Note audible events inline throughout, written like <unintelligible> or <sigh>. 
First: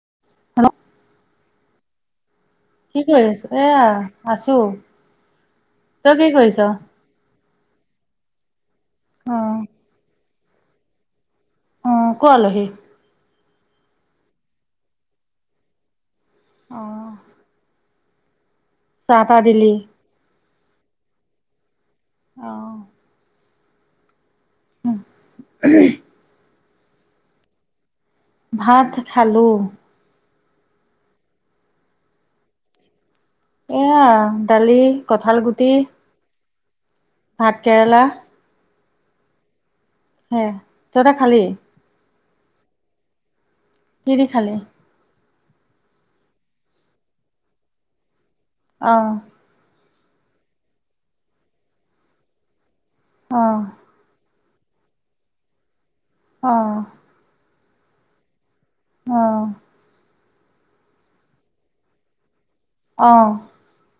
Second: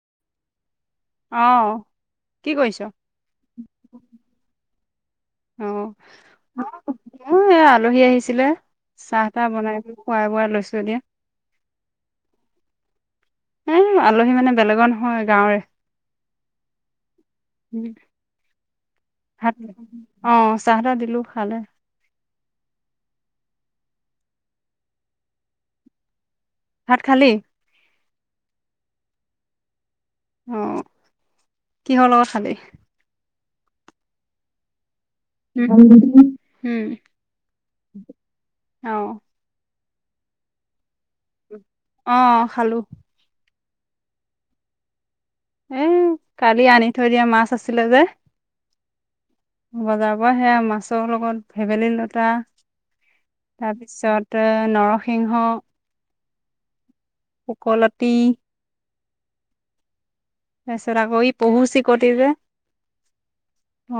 <unintelligible> অঁ কি কৰি আছ'? এয়া আছো। তই কি কৰিছ'? অ এ আলহী আহিছিলে চাহ তাহ বনাই খোৱাই বোৱাই লৈছো এতিয়া অ কৰ আলহি? এ আলহী মানে বেলেগৰ নহয় গাঁওৰে। আহঁ। উম ভাত অ চাহ দিলো খালে আহ <unintelligible> ভাত খালি? ভাত খালোঁ অঁ কিহৰ লগত খালি? এয়া দালি, কঁঠাল গুটি, উম উম। ভাত কেৰেলা। অঁ। হেহ ত'হতে খালি? অঁ খালো। কিদি খালি? এ কালি আনি থৈ দিয়া মাছ আছিলে যে। অ। বজাৰৰ পৰা সেয়া মাছৰ লগত ভেবেলী লতা অ' তাৰপিছত। নৰসিংহ। অ শুকলতি। অহ। তাৰপিছত আকৌ ই পহু চিকটে যে। অঁহ।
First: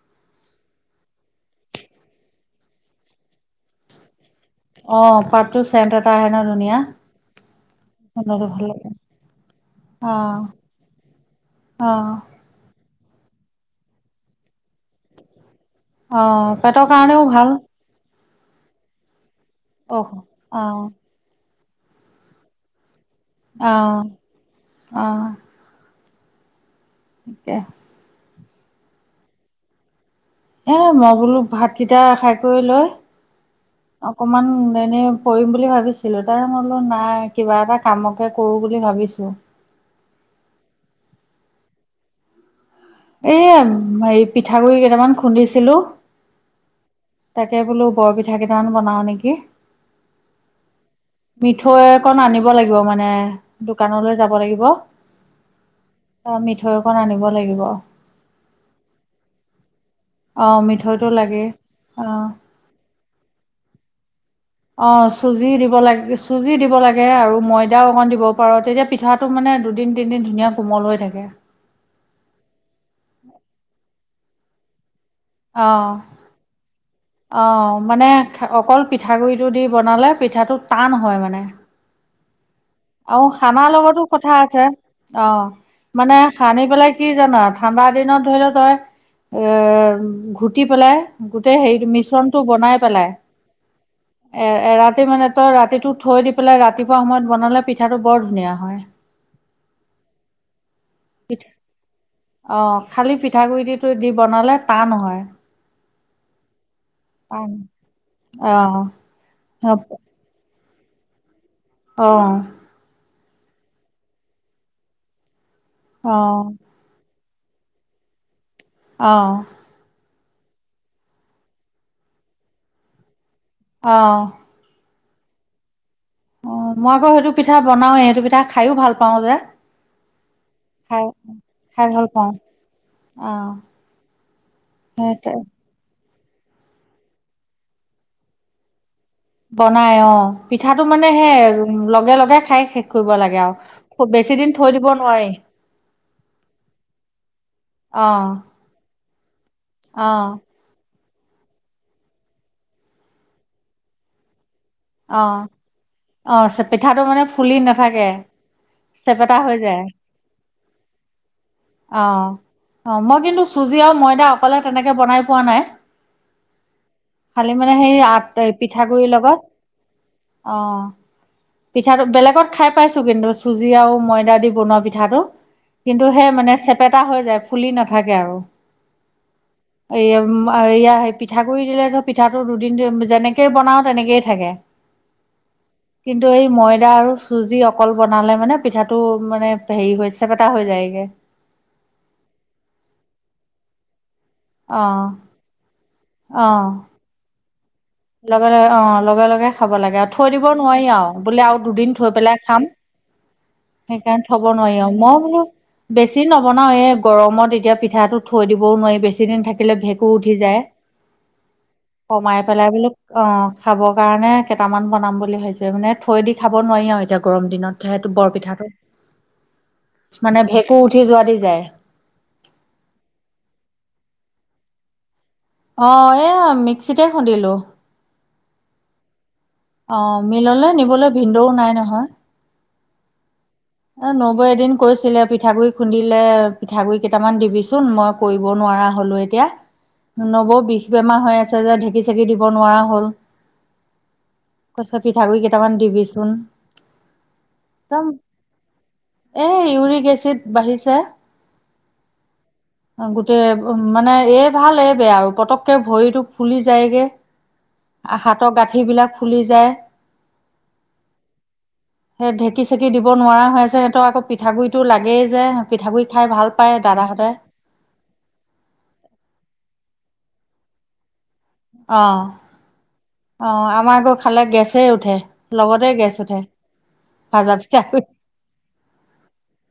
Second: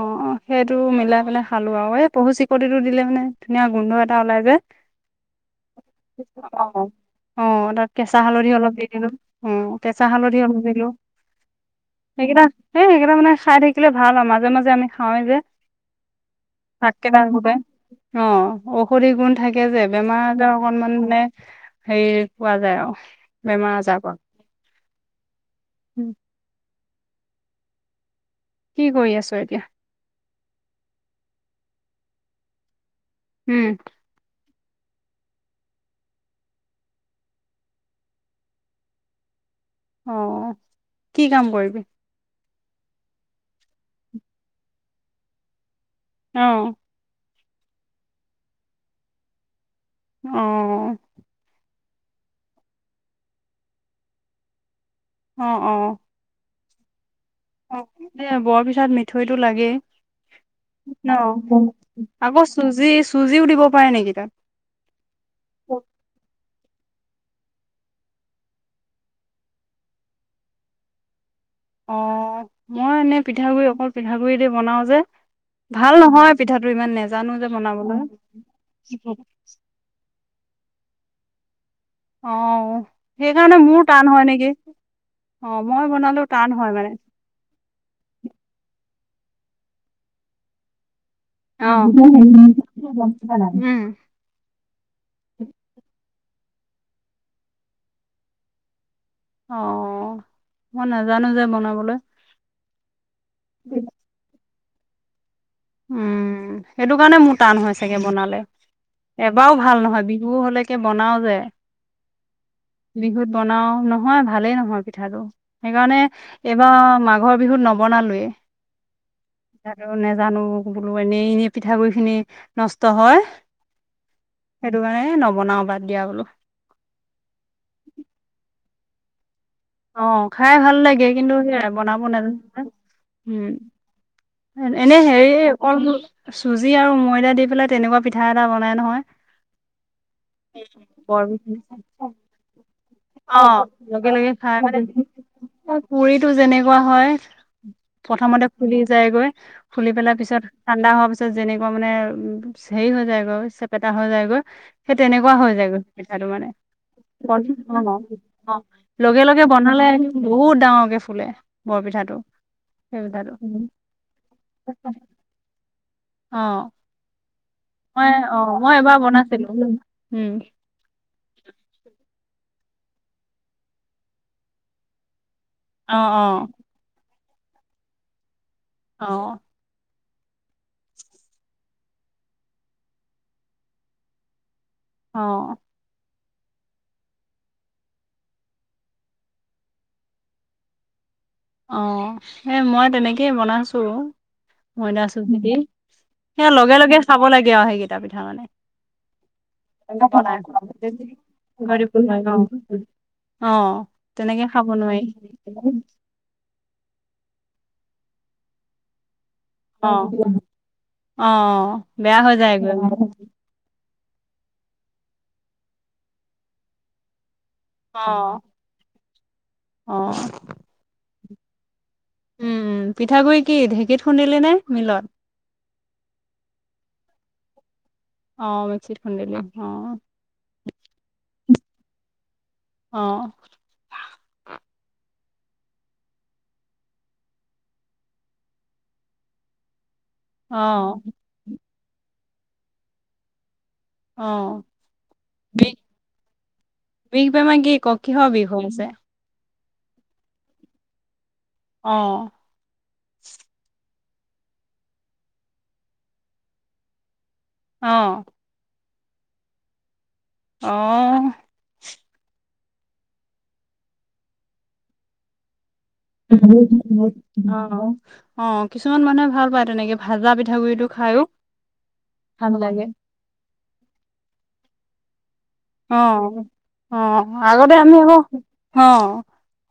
অ অ সেইটো মিলাই পেলাই খালো আউ এ পহু চিকতিটো দিলে মানে ধুনীয়া গোন্ধ এটা ওলাই। যে। অ পাতটো চেণ্ট এটা আহে ন ধুনীয়া। অঁ তাত কেঁচা গোন্ধটো হালধি ভাল অলপ দি লাগে। দিলো, উম কেঁচা হালধি অ' অলপ দিলো। অ' সেইকেইটা সেই সেইকেইটা মানে খাই থাকিলে ভাল আৰু মাজে মাজে। যে আমি খাওৱেই যে অ' পেটৰ ভাত কেইটা কাৰণেও ভাল। আহোতে। অঁ ঔষধি গুণ থাকে যে অ' বেমাৰ আজাৰ অ' অকনমান মানে সেই কোৱা যায় আৰু। বেমাৰ অহ অহ। উম <unintelligible> ঠিকে কি কৰি আছ এতিয়া? এ মই বোলো ভাতকেইটা খাই কৰি লয় উম অকমান এনেই পৰিম বুলি ভাবিছিলো তাই বোলো নাই কিবা এটা কামকে কৰো বুলি ভাবিছো। অ কি কাম কৰিবি? এয়া হেৰি পিঠাগুৰি কেইটামান খুন্দিছিলো অহ। তাকে বোলো বৰপিঠা কেইটামান বনাও নেকি অ', মিঠা। থৈকন আনিব লাগিব মানে দোকানলৈ যাব লাগিব। অঁ-অঁ। দৈকণ আনিব লাগিব। এ বৰপিঠাত মিঠৈটো লাগেই অ', মিঠৈটো লাগে ন অ'। আকৌ চুজি কি চুজিও দিব পাৰে নেকি তাত? অ চুজি দিব লাগে, চুজি দিব লাগে। এইয়াই আৰু ময়দাও অকণ দিব পাৰো তেতিয়া পিঠাটো মানে দুদিন তিনিদিন ধুনীয়া কোমল হৈ থাকে। অ মই এনেই পিঠাগুৰি অকল পিঠাগুৰি দি বনাও যে। অ ভাল নহয় পিঠাটো ইমান নেজানো যে আহ বনাবলৈ মানে অকল পিঠাগুৰিটো দি বনালে। পিঠাটো টান হয় মানে। অঁহ। আও খানাৰ লগতো কথা আছে অ। মই মানে বনালো টান সানি হয় মানে পেলাই কি জানা ঠাণ্ডা দিনত ধৰি লও তই। এৰ ঘুটি পেলাই গোটেই অ হেৰিটো মিশ্ৰণটো উম বনাই পেলাই। এ এৰাতি মানে তই ৰাতিটো থৈ দি। পেলাই ৰাতিপুৱা সময়ত বনালে পিঠাটো বৰ ধুনীয়া হয়। অ-অ অ খালি পিঠাগুৰি দিটো দি বনালে টান নহয়। উম সেইটো কাৰণে মোৰ টান হয় চাগে বনালে অ', এবাৰও অ', ভাল নহয় বিহু হলে। কে বনাও যে। অঁ! বিহুত বনাও নহয় ভালেই নহয় পিঠাটো সেইকাৰণে অ', এইবাৰ মা- ঘৰ বিহুত নবনালোৱে অহ জানো বোলো এনেই-এনেই পিঠাগুড়িখিনি নষ্ট হয় অ এ নবনাও বাত- অ মই আকৌ সেইটো পিঠা বনাওেই সেইটো পিঠা খায়ো ভাল পাওঁ যে। অ খাই ভাল লাগে খাই কিন্তু সেয়াই খাই বনাব ভাল পাওঁ নাজানো যে হুম অ', এনে হেৰি সেইটোৱে। কল মূল চুজি আৰু ময়দা দি পেলাই তেনেকুৱা পিঠা এটা বনাই নহয়। বনাই অ পিঠাটো মানে বৰ সেই পিঠা। লগে লগে খাই শেষ কৰিব লাগে আৰু অ' খুব লগে লগে বেছি দিন খাই থৈ দিব নোৱাৰি পুৰিটো যেনেকুৱা হয় অ', প্ৰথমতে ফুলি যায়গৈ ফুলি পেলাৰ অ', পিছত ঠাণ্ডা হোৱা পিছত তত যেনেকুৱা মানে উ হেৰি হৈ যায়গৈ চেপেটা হৈ যায়গৈ সেই তেনেকুৱা অ', হৈ যায় গৈ পিঠাটো মানে অ', পিঠাটো মানে ফুলি নাথাকে <unintelligible> লগে চেপেটা লগে হৈ যায়। বনালে বহুত ডাঙৰকে ফুলে অ বৰপিঠাটো অ সেই মই পিঠাটো কিন্তু চুজি আৰু ময়দা অকলে তেনেকে বনাই পোৱা নাই। অঁ খালি মানে সেই আ তে পিঠাগুড়িৰ লগত। বনাইছিলো। উম, অ পিঠাটো বেলেগত- খাই পাইছো কিন্তু চুজি আৰু ময়দা দি বনোৱা পিঠাটো অ', কিন্তু সেই অ', মানে চেপেটা হৈ যায় ফুলি নাথাকে আৰু অহ। এই পিঠাগুড়ি দিলে ধৰ পিঠাটো দুদিন যেনেকেই বনাওঁ তেনেকেইয়ে থাকে। অ কিন্তু এই ময়দা আৰু চুজি অকল বনালে মানে পিঠাটো মানে হেৰি হৈ চেপটা হৈ যায়গে অ সেই মই তেনেকেই বনাইছো অ ময়দা চুজি দি সেই লগে লগে চাব লাগে আৰু সেইকেইটা পিঠা মানে। লগে-লগে অ লগে-লগে খাব লাগে আৰু থৈ বনাই। দিব নোৱাৰি আৰু বোলে আৰু দুদিন থৈ পেলাই খাম অ', অ', সেইকাৰণে থব তেনেকে খাব নোৱাৰি আৰু মই বোলো বেছি বেছি নবনাওঁ এই গৰমত এতিয়া পিঠাটো থৈ দিবও নোৱাৰি বেছি দিন থাকিলে অ', ভেঁকুৰ অ', উঠি যায় অ', বেয়া হৈ কমাই পেলাই যায়গৈ বোলে অ খাবৰ কাৰণে কেইটামান বনাম বুলি হৈছে মানে থৈ দি খাব নোৱাৰি আৰু এতিয়া গৰম দিনত সেইটো অ', বৰপিঠাটো অ'। মানে ভেকুৰ উঠি যোৱা দি যায়। উম! পিঠাগুড়ি কি ঢেঁকীত খুন্দিলি নে মিলত? অ এ আহ মিক্সিতে খুন্দিলো। অ', মিক্সিত খুন্দিলি অ মিললে নিবলৈ ভিন্দও নাই নহয় অ এ নবৈ এদিন কৈছিলে পিঠাগুৰি খুন্দিলে পিঠাগুৰি কেইটামান দিবিচোন মই কৰিব নোৱাৰো নোৱাৰা হ'লো এতিয়া নবৌ বিষ অ', বেমাৰ হৈ আছে যে ঢেঁকী-চেঁকি দিব নোৱাৰা হ'ল অ', পিঠাগুড়িৰ বিষ কেইটামান দিবিচোন একদম বোলছে এই ইউৰিক এচিড বাঢ়িছে অ', গোটেই মানে এই ভাল এই বেয়া আৰু পতককে ভৰিটো ফুলি যায়গে। অ', হাতৰ গাঁঠিবিলাক ফুলি যায় অ', সেই ঢেঁকী চেকি দিব নোৱাৰা হৈছে সিহঁতক আকৌ পিঠাগুড়িটো লাগেই যে পিঠাগুৰি খাই অ ভাল পায় দাদাহঁতে অ কিছুমান মানুহে ভাল পায় তেনেকে। ভাজা পিঠাগুড়ি তো খাইও। অ ভাল লাগে। অ আমাৰ আকৌ খালে গেছে উঠে। লগতে অ গেছ উঠে অ ভাজা আগতে পিঠা আমি কৰি। আকৌ অ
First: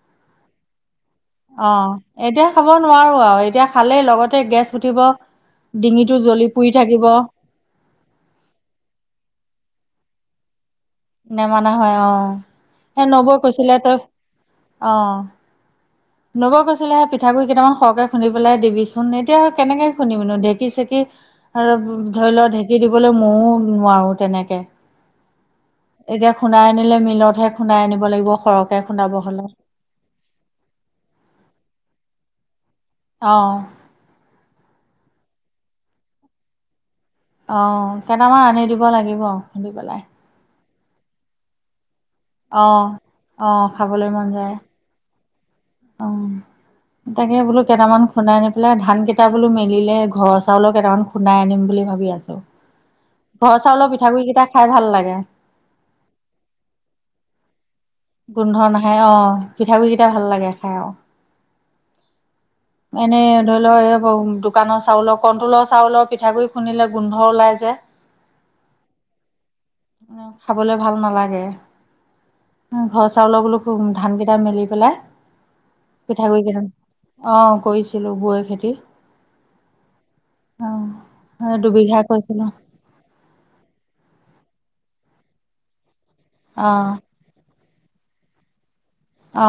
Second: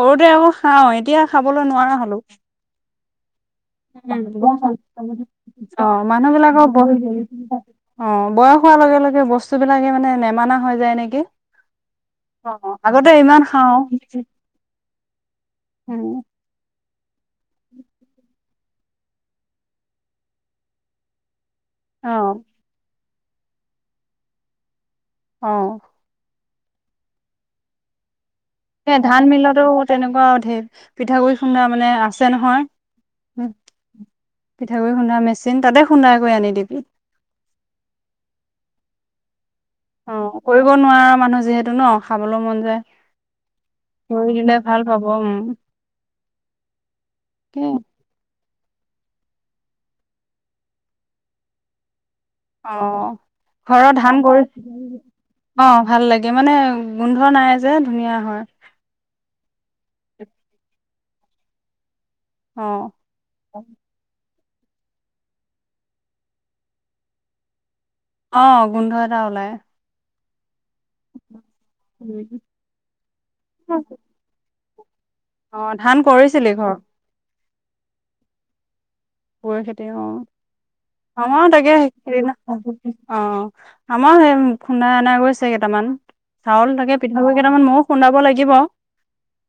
সৰুতে আকৌ। খাওঁ এতিয়া খাবলৈ অ নোৱাৰা এতিয়া খাব নোৱাৰো আৰু। এতিয়া খালেই লগতে গেছ উঠিব অ ডিঙিটো জ্বলি মানুহবিলাকৰ অ পুৰি থাকিব বয়স। খোৱাৰ লগে-লগে বস্তুবিলাকে মানে নেমানা হয়। নেকি নেমানা হয় অ অ এ আগতে নবৌ ইমান কৈছিলে খাওঁ। তই উম নব কৈছিলে হে প। পিঠাগুৰি কেইটামান সৰহকে খুন্দি পেলাই দিবিচোন এতিয়া কেনেকে খুন্দবিনো ঢেঁকী চেকি। আৰু অ ধৰি লওক ঢেঁকী দিবলৈ মইও নোৱাৰো তেনেকে। অ এতিয়া খুন্দাই আনিলে মিলতহে খুনাই আনিব লাগিব? সৰহকে এ খুন্দাব ধান হলে মিলতো তেনেকুৱা ধঢেৰ পিঠাগুৰি খুন্দা মানে আছে নহয়। আহ! শুনা মেচিন তাতে খুন্দাই কৈ আনি দিম। আহ কেইটামান আনি দিব লাগিব খুধি পেলাই? অ কৰিব নোৱাৰা মানুহ যিহেতু ন খাবলৈ মন যায় অ', অ', খাবলৈ মন কৰি যায়। দিলে ভাল পাব। ব উম। অ', তাকে বোলো কি কেইটামান খুন্দাই আনিম। এইফালে ধানকেইটা বোলো মেলিলে ঘৰৰ চাউলো কেইটামান খুন্দাই আনিম বুলি ভাবি আছোঁ। অ চাউলৰ ঘৰৰ ধান পিঠাগুৰি কেইটা খাই কৰিছিল? ভাল লাগে, অ, ভাল লাগে, মানে গোন্ধ নাই। যে ধুনীয়া হয় গোন্ধ নাখাই আহ, পিঠাগুৰি কেইটা ভাল লাগে খাই আৰু। অ এনেই ধৰি লও এ দুকানৰ চাউলৰ কণটলৰ চাউলৰ পিঠাগুৰি খুন্দিলে গোন্ধ ওলাই যে। অ গোন্ধ এটা ওলাই। খাবলৈ ভাল নালাগে উম, ঘৰ চাউলৰ বোলো ধানকেইটা মেলি। পেলাই অ ধান পিঠাগুৰি কৰিছিলি কেইজন ঘৰ অ কৰিছিলো পোৰই খেতি পোৰই খেতি অ। অ আমাৰ তাকে দুবিঘা সেইনা কৈছিলো অ আমাৰ সেই খুন্দা অনা গৈছে কেইটামান, অ চাউল থাকে পিঠাগুড়ি কেইটামান ময়ো খুন্দাব লাগিব। অ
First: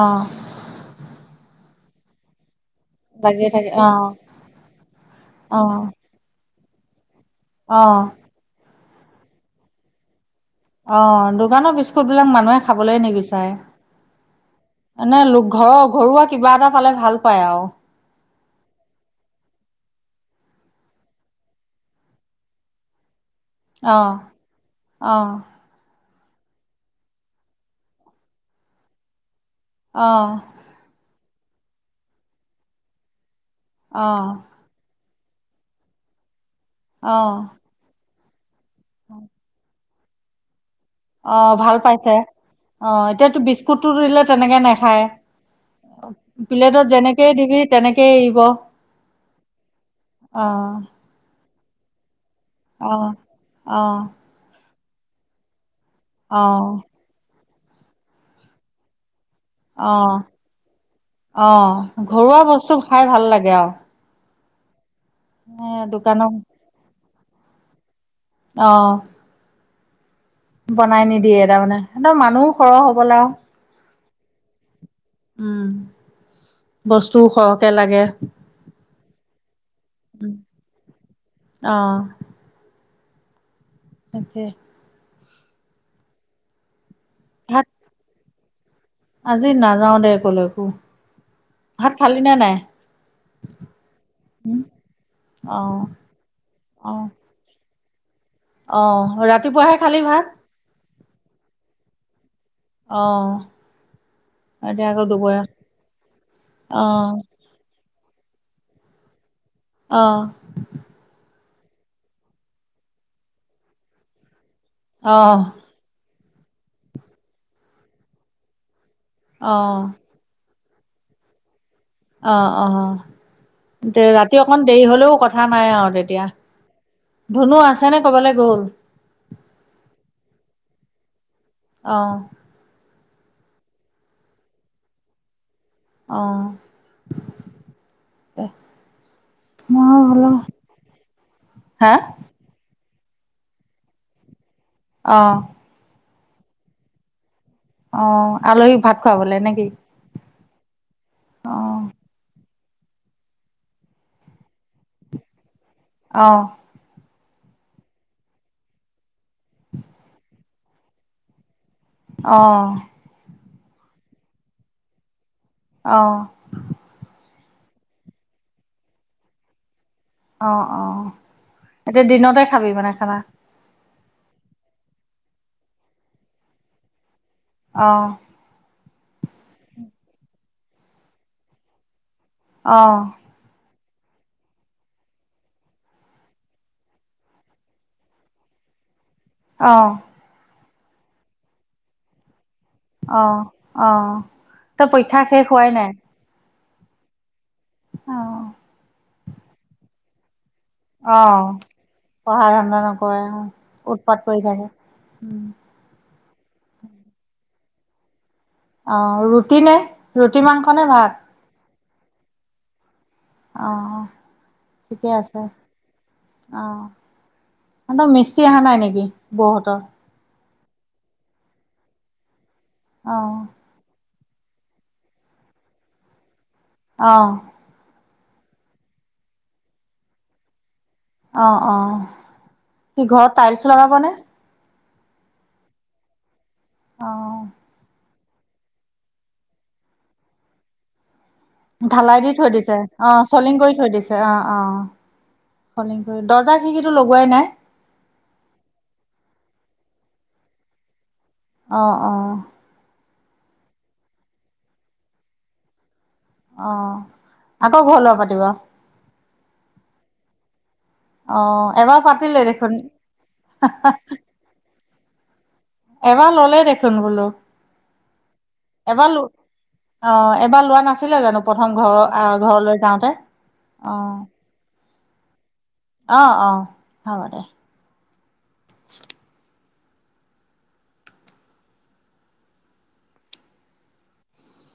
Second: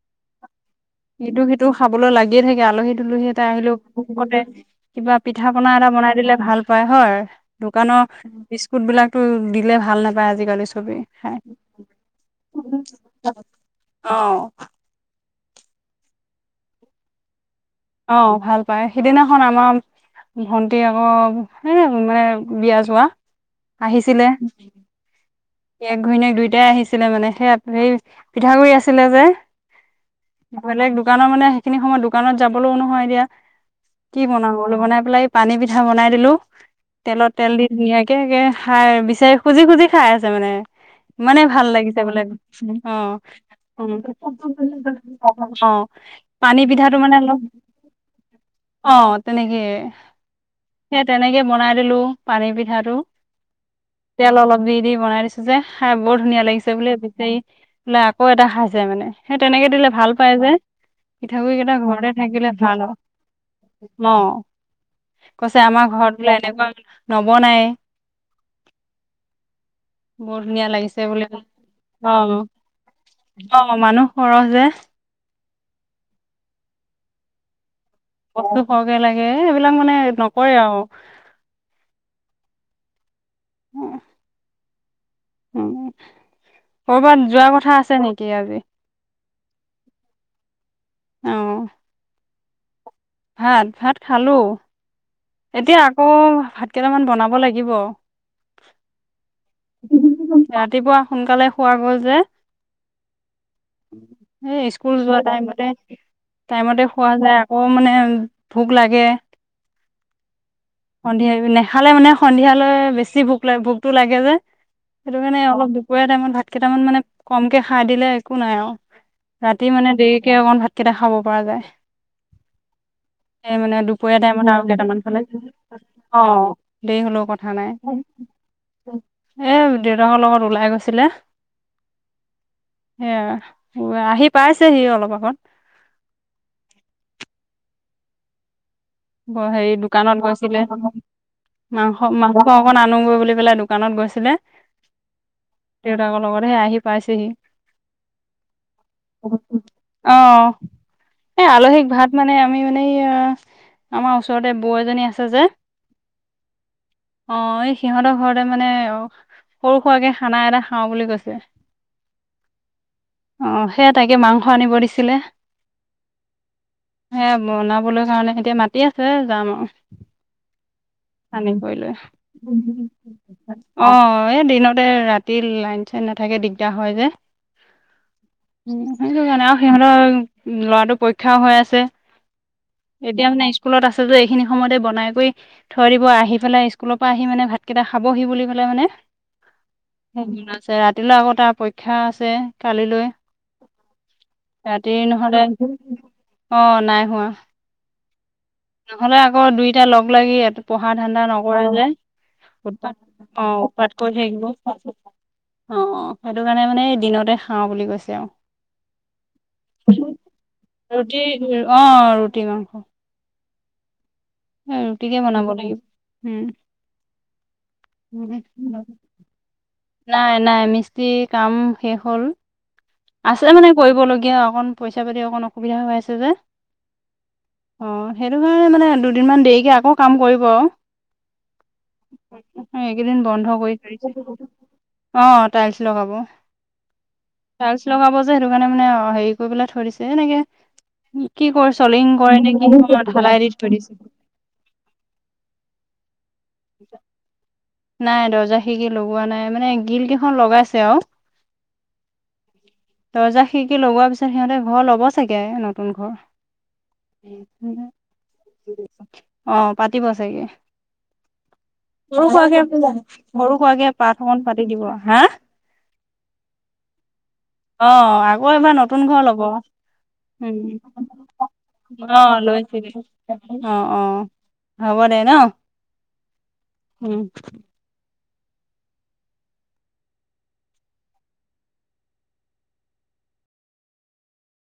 ইটো সিটো খাবলৈ লাগিয়ে থাকে। আলহী তুলহী এটা লাগে থাকে আহিলেও অ পতে, কিবা পিঠা অ পনা এটা বনাই দিলে ভাল পায় হয়। অ দোকানৰ বিস্কুট বিলাকতো দিলে ভাল না অ, দোকানৰ বিস্কুট বিলাক মানুহে খাবলে নিবিচাৰে। অ এনে লোক ঘৰৰ ঘৰুৱা কিবা এটা পালে ভাল পায় আৰু। আহ ভাল পাই সিদিনাখন আমাৰ ভন্টি আকৌ, এ মানে বিয়া যোৱা অ আহিছিলে অ ঘৈণীয়েক দুয়োটাই আহিছিলে মান সেইয়া, সেই পিঠাগুৰি আছিলে যে অ'হ বেলেগ দোকানৰ মানে সেইখিনি সময়ত দোকানত যাবলৈও নহয় এতিয়া, অ কি বনাম বোলো? বনাই পেলাই পানী পিঠা বনাই দিলো, অ তেলত তেল দি ধুনীয়াকে খাই বিচাৰি খুজি খুজি খাই আছে মানে। অ ইমানেই মানে ভাল লাগিছে পাইছে বোলে অ এতিয়াতো বিস্কুটটো দিলে তেনেকে নাখায় অ। অ, পানী প্লেটত পিঠাটো মানে যেনেকেই অলপ দিবি তেনেকেই এৰিব অ তেনেকেই, অ সেই তেনেকে বনাই দিলো পানী পিঠাটো, অ তেল অলপ দি দি বনাই দিছো যে। খাই বৰ ধুনীয়া অ লাগিছে বুলিয় বিচাৰি বোলে আকৌ এটা খাই যায় মানে। সেই তেনেকে দিলে ভাল অ পায় যে, পিঠাগুৰি কেইটা অ' ঘৰতে ঘৰুৱা থাকিলে বস্তু ভাল অ, খাই লাগে আৰু অ। কৈছে এ আমাৰ ঘৰত বোলে দোকানত এনেকুৱা নবনাই। অ' বৰ ধুনীয়া বনাই লাগিছে বোলে। নিদিয়ে তাৰমানে একদম অ, মানুহো সৰহ হ'বলা আৰু। অ মানুহ সৰহ যে উম বস্তু হওক বস্তু সৰহকে লাগে, এইবিলাক মানে নকৰে আৰু। অ' তাকে। উম, কৰ'বাত যোৱা ভাত কথা আছে নেকি আজি? আজি নাযাও দে কলৈকো, অ ভাত খালি নে নাই? ভাত ভাত খালো, এতিয়া অ' আকৌ ভাত কেইটামান অ' বনাব লাগিব। অ' ৰাতিপুৱাহে খালি ভাত ৰাতিপুৱা সোনকালে খোৱা গল যে, অ। এ, এতিয়া স্কুল আকৌ যোৱা দুপৰীয়া টাইমতে-টাইমতে খোৱা অ' যায়, আকৌ মানে ভোক লাগে অ' সন্ধিয়া নেখালে মানে সন্ধিয়ালৈ বেছি ভোক লাগ ভোকটো লাগে যে। সেইটো কাৰণে, অ' অলপ দুপৰীয়া টাইমত ভাত কেইটামান মানে কমকে খাই দিলে, একো নাই আৰু অ' ৰাতি মানে দেৰিকে অকমান ভাতকেইটা খাব পৰা যায়। অ' অ' সেই মানে, দুপৰীয়া ৰাতি টাইমত অকণ আৰু দেৰি কেইটামান হলেও কথা নাই আৰু অ, তেতিয়া দেৰি হলেও কথা ধুনু নাই। আছে নে ক'বালৈ গ'ল? এ দেউতাকৰ লগত ওলাই গৈছিলে। আহ। সেইয়া, আহি পাইছেহি অলপ আগত। আহ এ <inaudible> ব হেৰি দোকানত গৈছিলে। হা মাংস, মাংস অকণ আনো <unintelligible> বুলি পেলাই দোকানত গৈছিলে। অহ দেউতাকৰ লগত হে আহি পাইছেহি। অ', আলহীক ভাত খুৱাবলে নেকি? অ, এই অ', আলহীক ভাত মানে আমি মানে এইয়া, আমাৰ ওচৰতে বৌ এজনী আছে যে আহ। অ এই সিহঁতৰ ঘৰতে মানে, অ সৰু সোৰাকে খানা এটা খাওঁ বুলি কৈছে। আহ। অ সেইয়া তাকে মাংস আনিব দিছিলে। আহ। এ বনাবলৈ কাৰণে এতিয়া মাতি আছে যাম আও। অ অ। চানি কৰি লৈ, এতিয়া দিনতে খাবি মানে খানা? আহ এই দিনতে ৰাতি লাইন-চাইন নাথাকে, দিগদাৰ হয় যে অ', উম, সেইটো কাৰণে আৰু সিহঁতৰ ল'ৰাটো পৰীক্ষাও হৈ আছে। অ', এতিয়া মানে, আহিছো স্কুলত আছে যে, এইখিনি সময়তে বনাই কৰি থৈ দিব। আহি পেলাই স্কুলৰ পৰা আহি মানে ভাতকেইটা খাবহি বুলি পেলাই মানে আহ আ ৰাতিলৈ আকৌ তাৰ পৰীক্ষা আছে। কালিলৈ, অ', অ', তই ৰাতি পৰীক্ষা নহলে শেষ হোৱাই নাই? অ নাই হোৱা। অ নহ'লে আকৌ, দুইটা লগ লাগি পঢ়া ধান্দা অ', নকৰে যে। পঢ়া ধান্দা উৎপাত নকৰে উৎপাদ কৰি উৎপাত থাকিব। থাকে। অ-অ, সেইটো কাৰণে মানে, এই দিনতে খাওঁ বুলি কৈছে এও আহ ৰুটি নে, ৰুটি মাংস নে ৰুটি ভাত? অ ৰুটি মাংস। অ এই ঠিকে ৰুটিকে আছে, বনাব লাগিব উম অ। সিহতৰ মিস্ত্ৰী অহা নাই নেকি বৌহতৰ নাই নাই মিস্ত্ৰী কাম শেষ হ'ল অ', আছে মানে কৰিবলগীয়া। কিয় অকণ পইচা পাতি অকণ অসুবিধা হৈ আছে যে। আহ। অ, সেইটো কাৰণে, মানে দুদিনমান দেৰিকে আকৌ কাম কৰিব অ', অ', কি এইকেইদিন ঘৰত বন্ধ টাইলছ কৰি লগাবনে? থৈছে অ টাইলছ লগাব। অ। টাইলচ্ লগাব যে, সেইটো কাৰণে মানে হেৰি কৰি পেলাই থৈ দিছে, এনেকে কি কৰো চলিং ঢালাই দি কৰে থৈ নে দিছে কি? অ', ঢেলাই দি চলিং থৈ কৰি দিছে। অ', অ', চলিং কৰি দৰ্জা খিৰিকিটো লগোৱাই নাই। নাই দৰ্জা খিকি লগোৱা নাই মানে গিল কেইখন লগাইছে আৰু আহ, অ দৰ্জা খিৰিকি লগোৱাৰ পিছত সিহঁতে ঘৰ ল'ব চাগে নতুন ঘৰ। অ', আকৌ ঘৰ লোৱা পাতিব অ, পাতিব চাগে অ, এবাৰ সৰু পাতিলে সুৰাকে দেখোন সৰু খোৱাকে পঠ অকন পাতি দিব হা। এবাৰ ল'লে দেখোন বোলো অ আকৌ এবাৰ নতুন ঘৰ ল'ব অ', উম এবাৰ লোৱা নাছিলে জানো প্ৰথম ঘৰৰ অ আ ঘৰলৈ লৈছিল যাওঁতে? অ অ হ'ব দেই ন অ অ উম। হব দে <unintelligible>